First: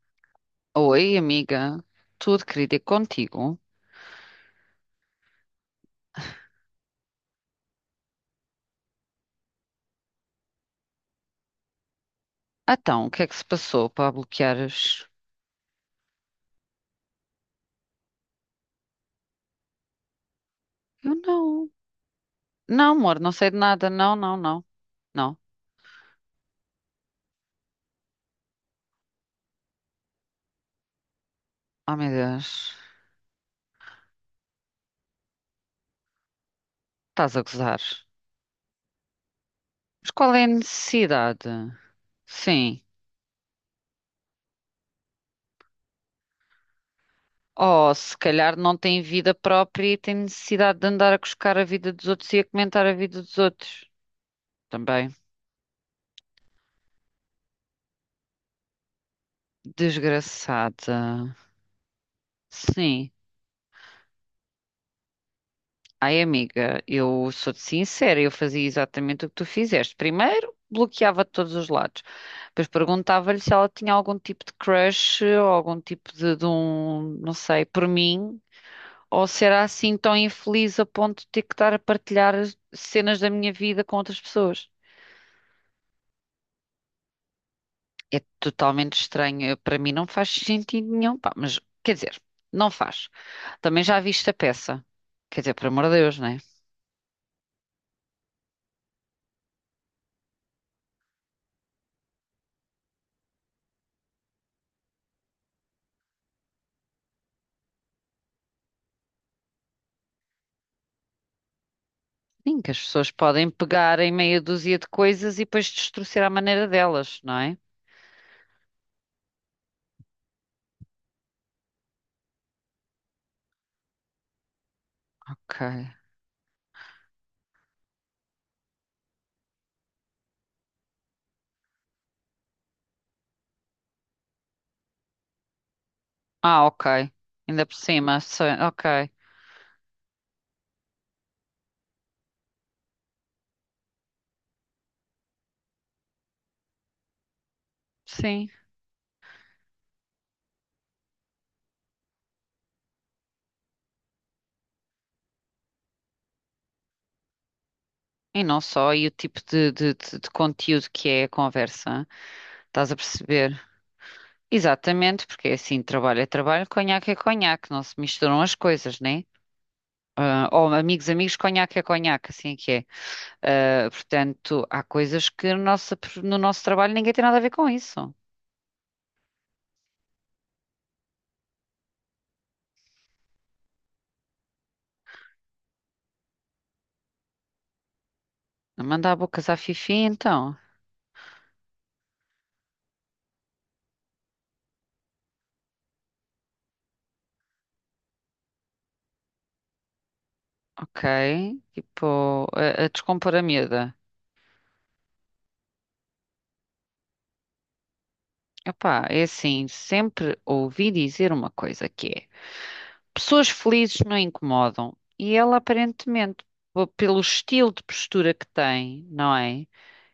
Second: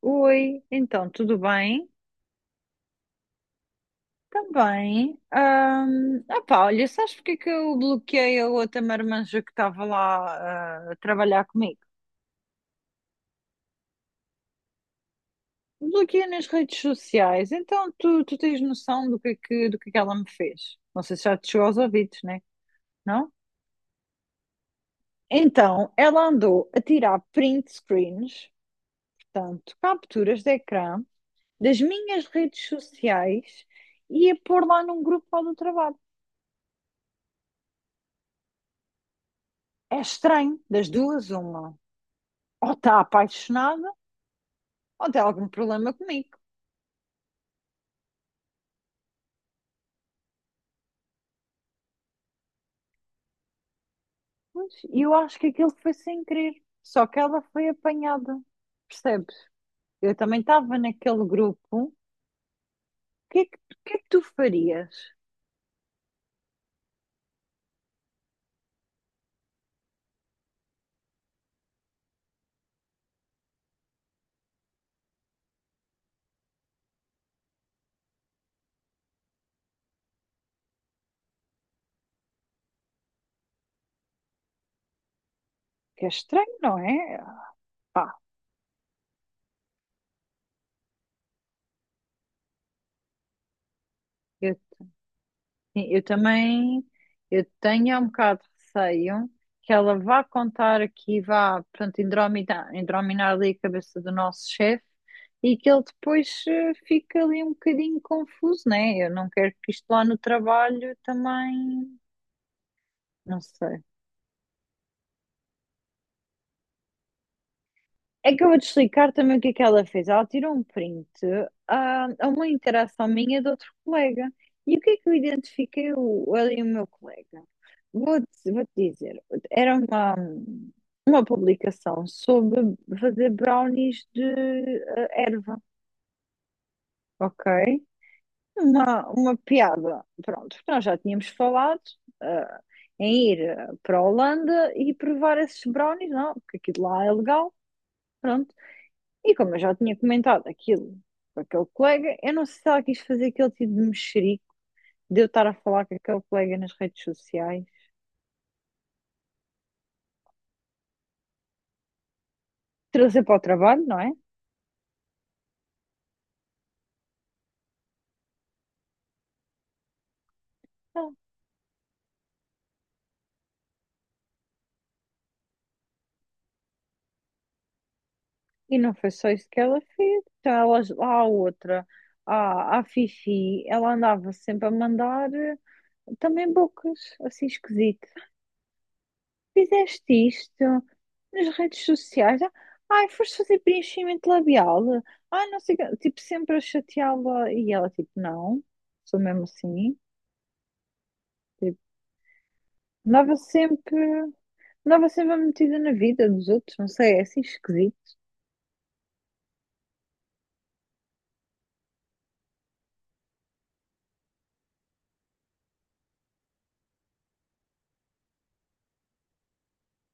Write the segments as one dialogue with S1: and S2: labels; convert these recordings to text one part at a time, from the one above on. S1: Oi, então,
S2: Oi,
S1: tudo
S2: amiga.
S1: bem?
S2: Tudo, querida, e contigo?
S1: Também. Opá, olha, sabes porque é que eu bloqueei a outra marmanja que estava lá a trabalhar comigo?
S2: Então, o que é que se passou para bloqueares?
S1: Bloqueei nas redes sociais, então tu tens noção do que é que ela me fez? Não
S2: Eu
S1: sei se já te chegou
S2: não.
S1: aos ouvidos, né?
S2: Não, amor, não
S1: Não?
S2: sei de nada. Não, não, não. Não.
S1: Então, ela andou a tirar print screens, portanto, capturas de ecrã, das
S2: Oh, meu
S1: minhas redes
S2: Deus.
S1: sociais e a pôr lá num grupo lá do trabalho.
S2: Estás a gozar.
S1: É
S2: Mas qual é a
S1: estranho, das duas,
S2: necessidade?
S1: uma. Ou
S2: Sim.
S1: está apaixonada ou tem algum problema comigo.
S2: Oh, se calhar não tem vida própria e tem necessidade de andar a cuscar a vida dos outros e a comentar a vida dos outros.
S1: E
S2: Também.
S1: eu acho que aquilo foi sem querer, só que ela foi apanhada, percebes? Eu também estava
S2: Desgraçada.
S1: naquele grupo. O
S2: Sim.
S1: que é que, o que é que tu farias?
S2: Ai, amiga, eu sou-te sincera, eu fazia exatamente o que tu fizeste. Primeiro, bloqueava de todos os lados. Depois perguntava-lhe se ela tinha algum tipo de crush ou algum tipo de um, não sei, por mim. Ou se era assim tão infeliz a ponto de ter que estar a partilhar as cenas da minha vida com outras pessoas.
S1: Que é estranho, não é? Pá,
S2: É totalmente estranho. Para mim não faz sentido nenhum. Pá, mas, quer dizer, não faz. Também já viste a
S1: eu
S2: peça. Quer dizer, por amor
S1: sim,
S2: de
S1: eu
S2: Deus, né?
S1: também eu tenho um bocado de receio que ela vá contar aqui, vá, pronto, indrominar, indrominar ali a cabeça do nosso chefe e que ele depois fique ali um bocadinho confuso, né? Eu não quero que isto lá no trabalho também,
S2: Sim, que as pessoas
S1: não
S2: podem
S1: sei.
S2: pegar em meia dúzia de coisas e depois destruir à maneira delas, não é?
S1: É que eu vou-te explicar também o que é que ela fez. Ela tirou um print a uma interação minha de outro colega. E o que é que eu
S2: Ok.
S1: identifiquei o, ele e o meu colega? Vou-te dizer, era uma publicação sobre fazer brownies de erva,
S2: Ah, ok.
S1: ok?
S2: Ainda por cima, ok.
S1: Uma piada, pronto, porque nós já tínhamos falado ah, em ir para a Holanda e provar esses brownies, não, porque aquilo lá é legal,
S2: Sim.
S1: pronto. E como eu já tinha comentado aquilo com aquele colega, eu não sei se ela quis fazer aquele tipo de mexerico de eu estar a falar com aquele colega nas redes sociais,
S2: E não só, e o tipo de conteúdo que é a conversa, estás a
S1: trazer para o
S2: perceber?
S1: trabalho, não é?
S2: Exatamente, porque é assim, trabalho é trabalho, conhaque é conhaque, não se misturam as coisas, né? Ah, ou amigos,
S1: Não.
S2: amigos, conhaque é conhaque, assim é que é. Ah, portanto, há coisas que no nosso trabalho ninguém tem nada a ver com isso.
S1: E não foi só isso que ela fez. Então, ela, lá a outra, a Fifi, ela andava sempre a mandar também bocas, assim esquisito.
S2: Mandar bocas à Fifi,
S1: Fizeste
S2: então.
S1: isto nas redes sociais? Ah, ai, foste fazer preenchimento labial? Ah, não sei o quê. Tipo, sempre a chateá-la. E ela, tipo, não, sou mesmo assim.
S2: Ok,
S1: Tipo,
S2: tipo, a descompor
S1: andava
S2: a miúda.
S1: sempre, andava sempre metida na vida dos outros, não sei, é assim esquisito.
S2: Epá, é assim, sempre ouvi dizer uma coisa que é: pessoas felizes não incomodam. E ela, aparentemente, pelo estilo de postura que tem, não é?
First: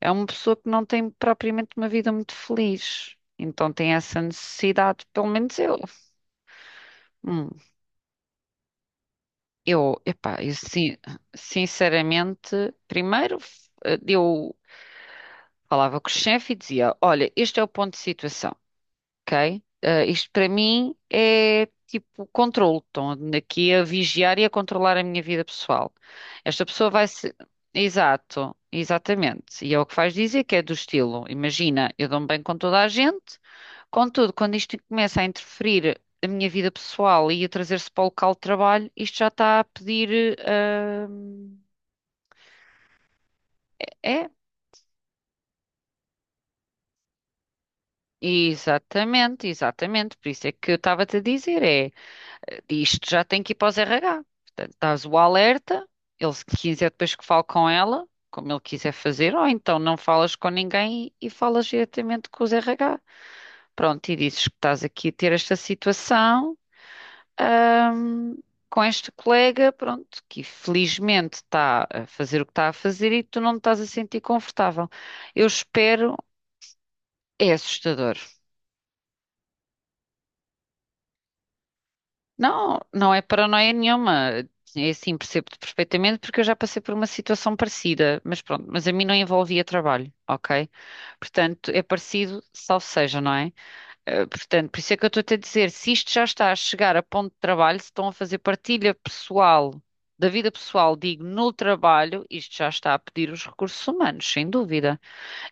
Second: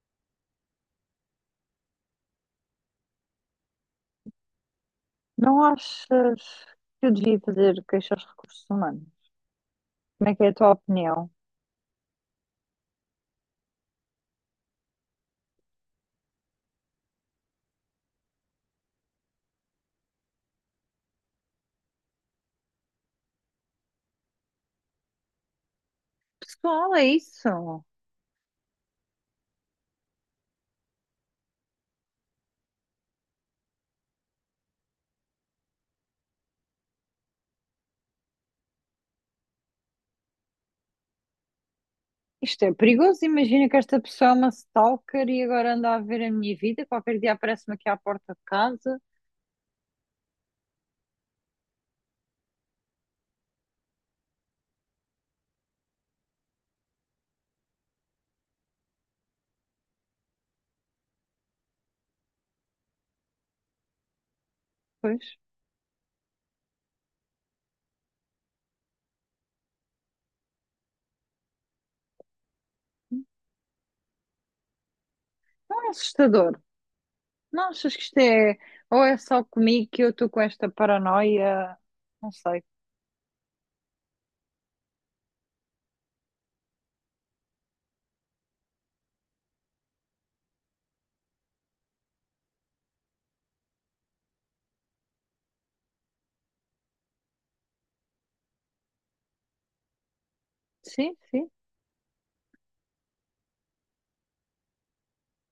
S2: É uma pessoa que não tem propriamente uma vida muito feliz. Então tem essa necessidade, pelo menos
S1: Não
S2: eu.
S1: achas que eu devia
S2: Hum,
S1: fazer queixa aos recursos humanos?
S2: eu,
S1: Como é
S2: epá,
S1: que é
S2: eu
S1: a tua opinião?
S2: sinceramente, primeiro eu falava com o chefe e dizia: Olha, este é o ponto de situação. Ok? Ah, isto para mim é tipo controle. Estão aqui a vigiar e a controlar a minha vida pessoal. Esta pessoa
S1: Pessoal, é
S2: vai se.
S1: isso.
S2: Exato, exatamente. E é o que faz dizer que é do estilo. Imagina, eu dou-me bem com toda a gente, contudo, quando isto começa a interferir a minha vida pessoal e a trazer-se para o local de trabalho, isto já está a pedir. Ah,
S1: Isto é perigoso. Imagina que esta
S2: é,
S1: pessoa é uma stalker e agora anda a ver a minha vida. Qualquer dia aparece-me aqui à porta de casa.
S2: exatamente, exatamente. Por isso é que eu estava-te a dizer, é. Isto já tem que ir para os RH. Portanto, dás o alerta, ele se quiser depois que fale com ela, como ele quiser fazer, ou então não falas com ninguém e, falas diretamente com os RH. Pronto, e dizes que estás aqui a ter
S1: Pois,
S2: esta situação, ahm, com este colega, pronto, que felizmente está a fazer o que está a fazer e tu não te estás a sentir confortável. Eu
S1: não é
S2: espero,
S1: assustador.
S2: é
S1: Não achas que
S2: assustador.
S1: isto é. Ou é só comigo que eu estou com esta paranoia? Não sei.
S2: Não, não é paranoia nenhuma. É assim, percebo-te perfeitamente porque eu já passei por uma situação parecida, mas pronto, mas a mim não envolvia trabalho, ok? Portanto, é parecido, salvo seja, não é? Eh, portanto, por isso é que eu estou a dizer, se isto já está a chegar a ponto de trabalho, se estão a fazer partilha pessoal, da vida pessoal,
S1: Sim,
S2: digo,
S1: sim.
S2: no trabalho, isto já está a pedir os recursos humanos, sem dúvida.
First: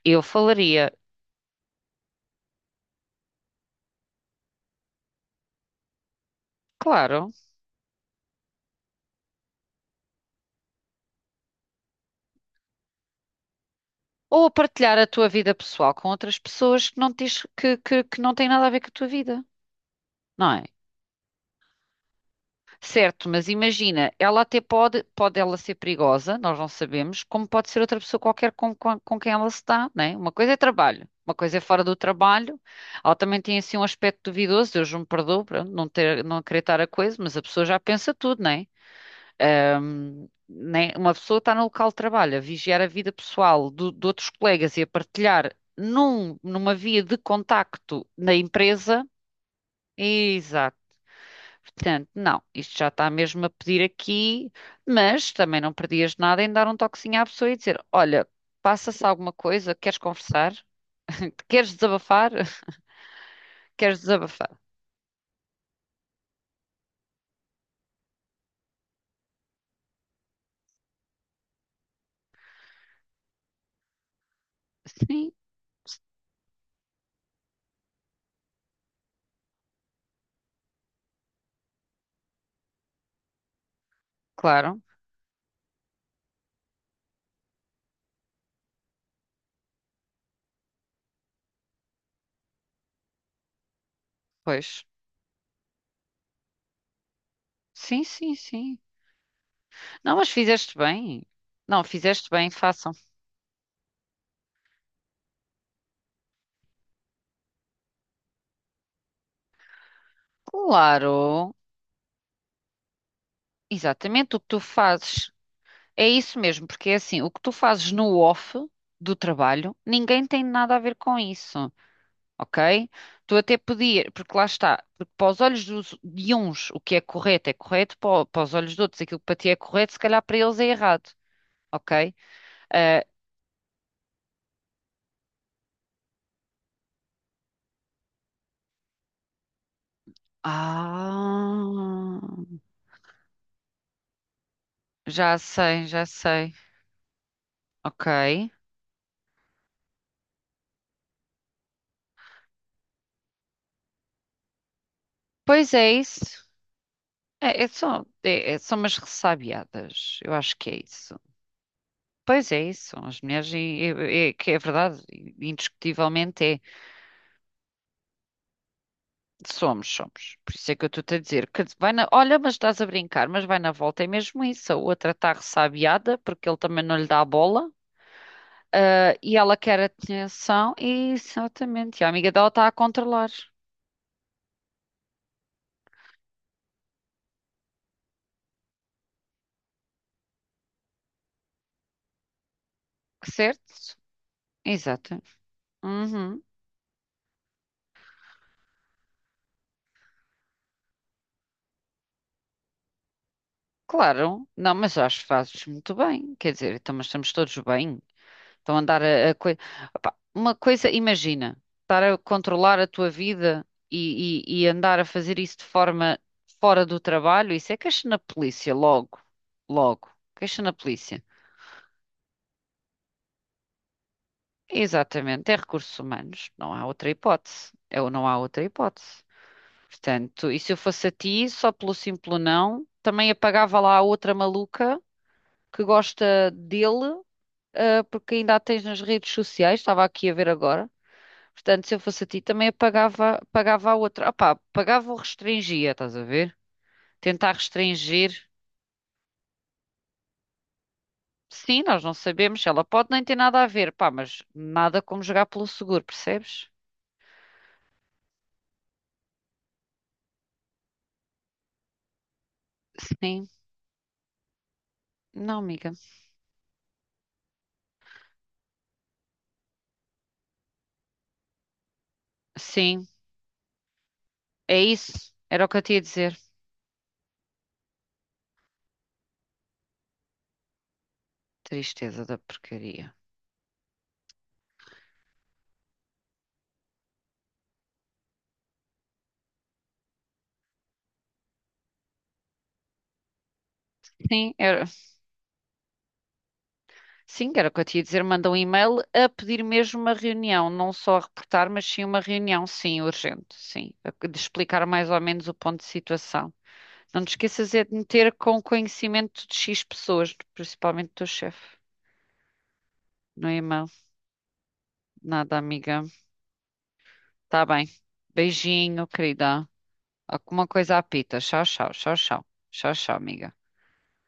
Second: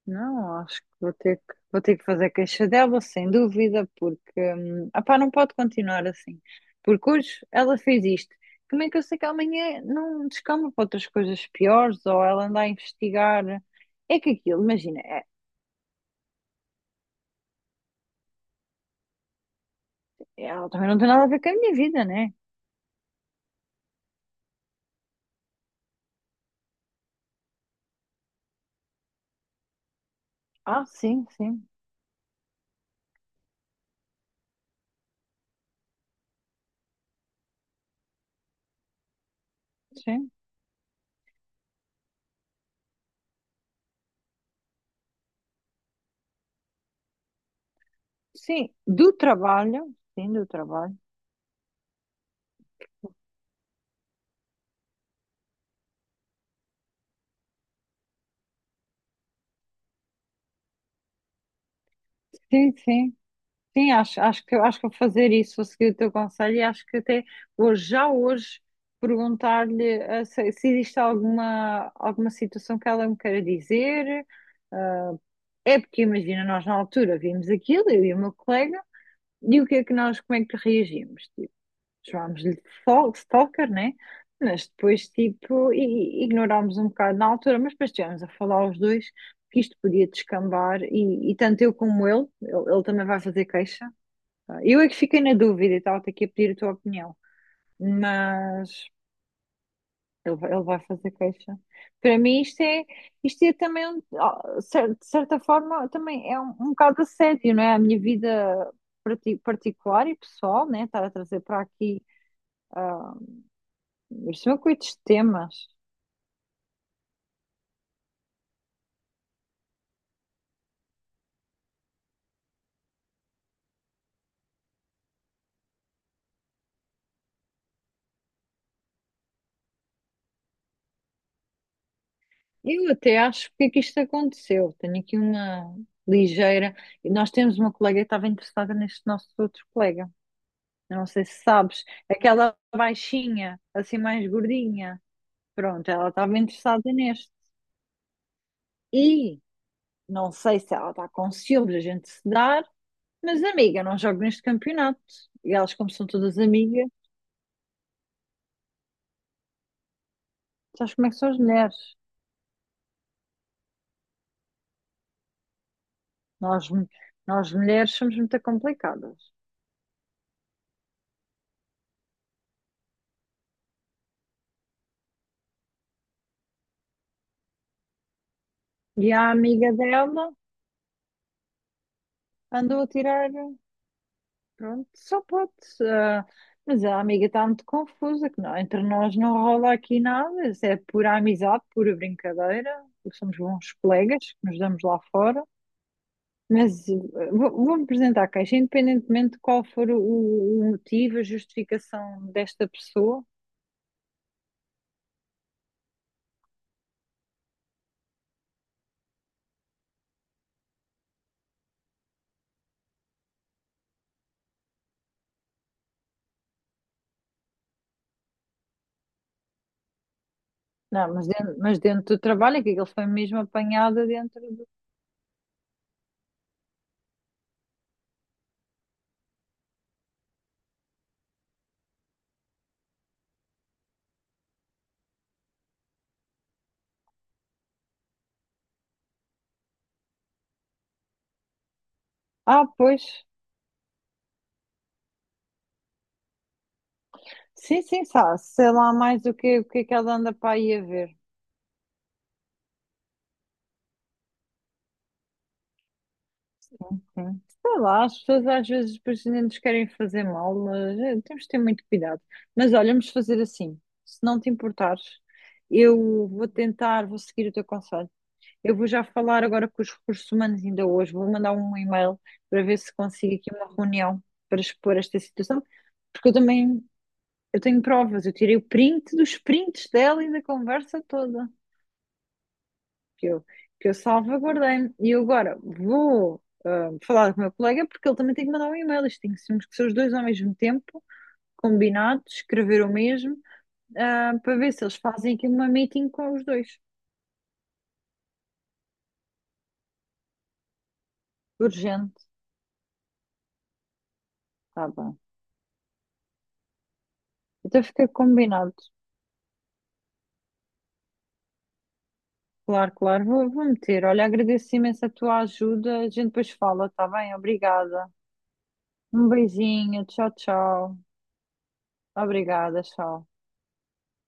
S2: Eu
S1: Não, acho que
S2: falaria,
S1: vou ter que fazer queixa dela, sem dúvida, porque opá, não pode continuar assim. Porque
S2: claro,
S1: hoje ela fez isto. Como é que eu sei que amanhã não descamba para outras coisas piores ou ela anda a investigar? É que
S2: ou a
S1: aquilo,
S2: partilhar
S1: imagina,
S2: a tua vida pessoal com outras pessoas que não, tens, que não têm nada a ver com a tua vida. Não é?
S1: ela também não tem nada a ver com a minha vida, né?
S2: Certo, mas imagina, ela até pode, pode ela ser perigosa, nós não sabemos, como pode ser outra pessoa qualquer com quem ela se dá, não é? Uma coisa é
S1: Ah,
S2: trabalho,
S1: sim,
S2: uma coisa é
S1: sim,
S2: fora do trabalho, ela também tem assim um aspecto duvidoso, Deus me perdoe, pronto, não ter, não acreditar a coisa, mas a pessoa já pensa tudo, não é?
S1: sim.
S2: Né? Uma pessoa está no local de trabalho a vigiar a vida pessoal de outros colegas e a partilhar numa via de contacto na
S1: Sim,
S2: empresa.
S1: do trabalho, sim, do
S2: Exato.
S1: trabalho.
S2: Portanto, não, isto já está mesmo a pedir aqui, mas também não perdias nada em dar um toquezinho à pessoa e dizer: Olha, passa-se alguma coisa, queres conversar? Queres desabafar?
S1: Sim, sim. Sim,
S2: Queres desabafar?
S1: acho que vou fazer isso, vou seguir o teu conselho e acho que até hoje, já hoje, perguntar-lhe se, se existe alguma situação que ela me queira dizer. Eh,
S2: Sim,
S1: É porque imagina, nós na altura vimos aquilo, eu e o meu colega, e o que é que nós, como é que reagimos? Tipo, chamámos-lhe de stalker, né? Mas
S2: claro,
S1: depois, tipo, ignorámos um bocado na altura, mas depois estivemos a falar os dois que isto podia descambar e tanto eu como ele, ele também vai fazer queixa, eu
S2: pois.
S1: é que fiquei na dúvida e estava-te aqui a pedir a tua opinião,
S2: Sim, sim,
S1: mas
S2: sim. Não, mas
S1: vai ele
S2: fizeste
S1: vai fazer
S2: bem.
S1: queixa.
S2: Não,
S1: Para
S2: fizeste
S1: mim,
S2: bem, façam.
S1: isto é também, de certa forma, também é um bocado assédio, não é? A minha vida particular e pessoal, né? Estar a trazer
S2: Claro,
S1: para aqui,
S2: exatamente o
S1: isto
S2: que
S1: são
S2: tu
S1: coitos de
S2: fazes.
S1: temas.
S2: É isso mesmo, porque é assim, o que tu fazes no off do trabalho, ninguém tem nada a ver com isso. Ok? Tu até podia porque lá está, porque para os olhos de uns o que é correto, para, para os olhos de outros aquilo que para ti é correto, se calhar para eles é errado, ok?
S1: Eu
S2: Eh,
S1: até acho porque é que isto aconteceu. Tenho aqui uma ligeira. E nós temos uma colega que estava interessada neste nosso outro colega. Eu não sei se sabes,
S2: ah,
S1: aquela baixinha, assim mais gordinha. Pronto,
S2: já
S1: ela estava
S2: sei,
S1: interessada neste.
S2: ok.
S1: E não sei se ela está com ciúmes a gente se dar, mas amiga, não jogo neste campeonato. E
S2: Pois
S1: elas, como
S2: é
S1: são
S2: isso.
S1: todas amigas,
S2: É só, são umas ressabiadas, eu acho que é
S1: sabes como é que
S2: isso.
S1: são as mulheres?
S2: Pois é isso, as mulheres, que é verdade, indiscutivelmente é.
S1: Nós, mu- nós mulheres somos muito complicadas.
S2: Somos, somos. Por isso é que eu estou-te a dizer que olha, mas estás a brincar, mas vai na volta. É mesmo isso. A outra está ressabiada porque ele também não lhe dá a bola.
S1: E
S2: Ah,
S1: a
S2: e ela
S1: amiga
S2: quer
S1: dela
S2: atenção. E, exatamente. E a amiga dela está a
S1: andou a
S2: controlar.
S1: tirar, pronto, só pode. ah, mas a amiga está muito confusa, que não, entre nós não rola aqui nada, isso é pura amizade, pura brincadeira, somos bons
S2: Certo?
S1: colegas que nos damos lá
S2: Exato.
S1: fora.
S2: Uhum.
S1: Mas vou-me apresentar a queixa, independentemente de qual for o motivo, a justificação desta pessoa.
S2: Claro. Não, mas acho que fazes muito bem. Quer dizer, então, mas estamos todos bem. Estão a andar. Opá, uma coisa, imagina, estar a controlar a tua vida e, e andar a fazer isso de forma fora do trabalho, isso é queixa na polícia, logo, logo, queixa na
S1: Não,
S2: polícia.
S1: mas dentro do trabalho, é que ele foi mesmo apanhado dentro do.
S2: Exatamente, é recursos humanos, não há outra hipótese, é ou não há outra hipótese. Portanto, e se eu fosse a ti, só pelo simples não, também apagava lá a outra maluca que gosta dele, ah, porque ainda a tens nas redes sociais, estava aqui a ver agora. Portanto, se eu fosse a ti,
S1: Ah,
S2: também
S1: pois.
S2: apagava, pagava a outra. Opá, pagava ou restringia, estás a ver? Tentar
S1: Sim, sim, sabe,
S2: restringir.
S1: sei lá mais o o que é que ela anda para aí a ver.
S2: Sim, nós não sabemos. Ela pode nem ter nada a ver, pá, mas nada como jogar pelo seguro, percebes?
S1: Sim. Sei lá, as pessoas às vezes depois nem nos querem fazer mal, mas temos de ter muito cuidado. Mas olha, vamos fazer
S2: Sim.
S1: assim, se não te importares,
S2: Não, amiga.
S1: vou seguir o teu conselho. Eu vou já falar agora com os recursos humanos ainda hoje. Vou mandar um e-mail para ver se
S2: Sim,
S1: consigo aqui uma reunião para
S2: é
S1: expor
S2: isso.
S1: esta situação,
S2: Era o que eu te ia
S1: porque eu
S2: dizer.
S1: também eu tenho provas. Eu tirei o print dos prints dela e da conversa toda
S2: Tristeza da porcaria.
S1: que eu, que eu salvaguardei. E eu agora vou falar com o meu colega porque ele também tem que mandar um e-mail. Isto tem que ser os dois ao mesmo tempo, combinados, escrever o mesmo,
S2: Sim,
S1: para ver se
S2: era,
S1: eles fazem aqui uma meeting com os dois.
S2: sim, era o que eu te ia dizer. Manda um e-mail a pedir mesmo uma reunião. Não só a reportar, mas sim uma
S1: Urgente,
S2: reunião, sim, urgente. Sim, de explicar
S1: tá
S2: mais
S1: bem.
S2: ou menos o ponto de situação. Não te esqueças
S1: Então
S2: é de
S1: fica
S2: meter com
S1: combinado.
S2: conhecimento de X pessoas, principalmente do teu chefe.
S1: Claro, claro,
S2: No
S1: vou
S2: e-mail.
S1: meter. Olha, agradeço imenso a tua
S2: Nada,
S1: ajuda.
S2: amiga.
S1: A gente depois fala, tá bem?
S2: Tá bem.
S1: Obrigada.
S2: Beijinho,
S1: Um
S2: querida.
S1: beijinho, tchau,
S2: Alguma coisa
S1: tchau.
S2: apita. Tchau, tchau, tchau, tchau.
S1: Obrigada,
S2: Tchau, tchau,
S1: tchau.
S2: amiga.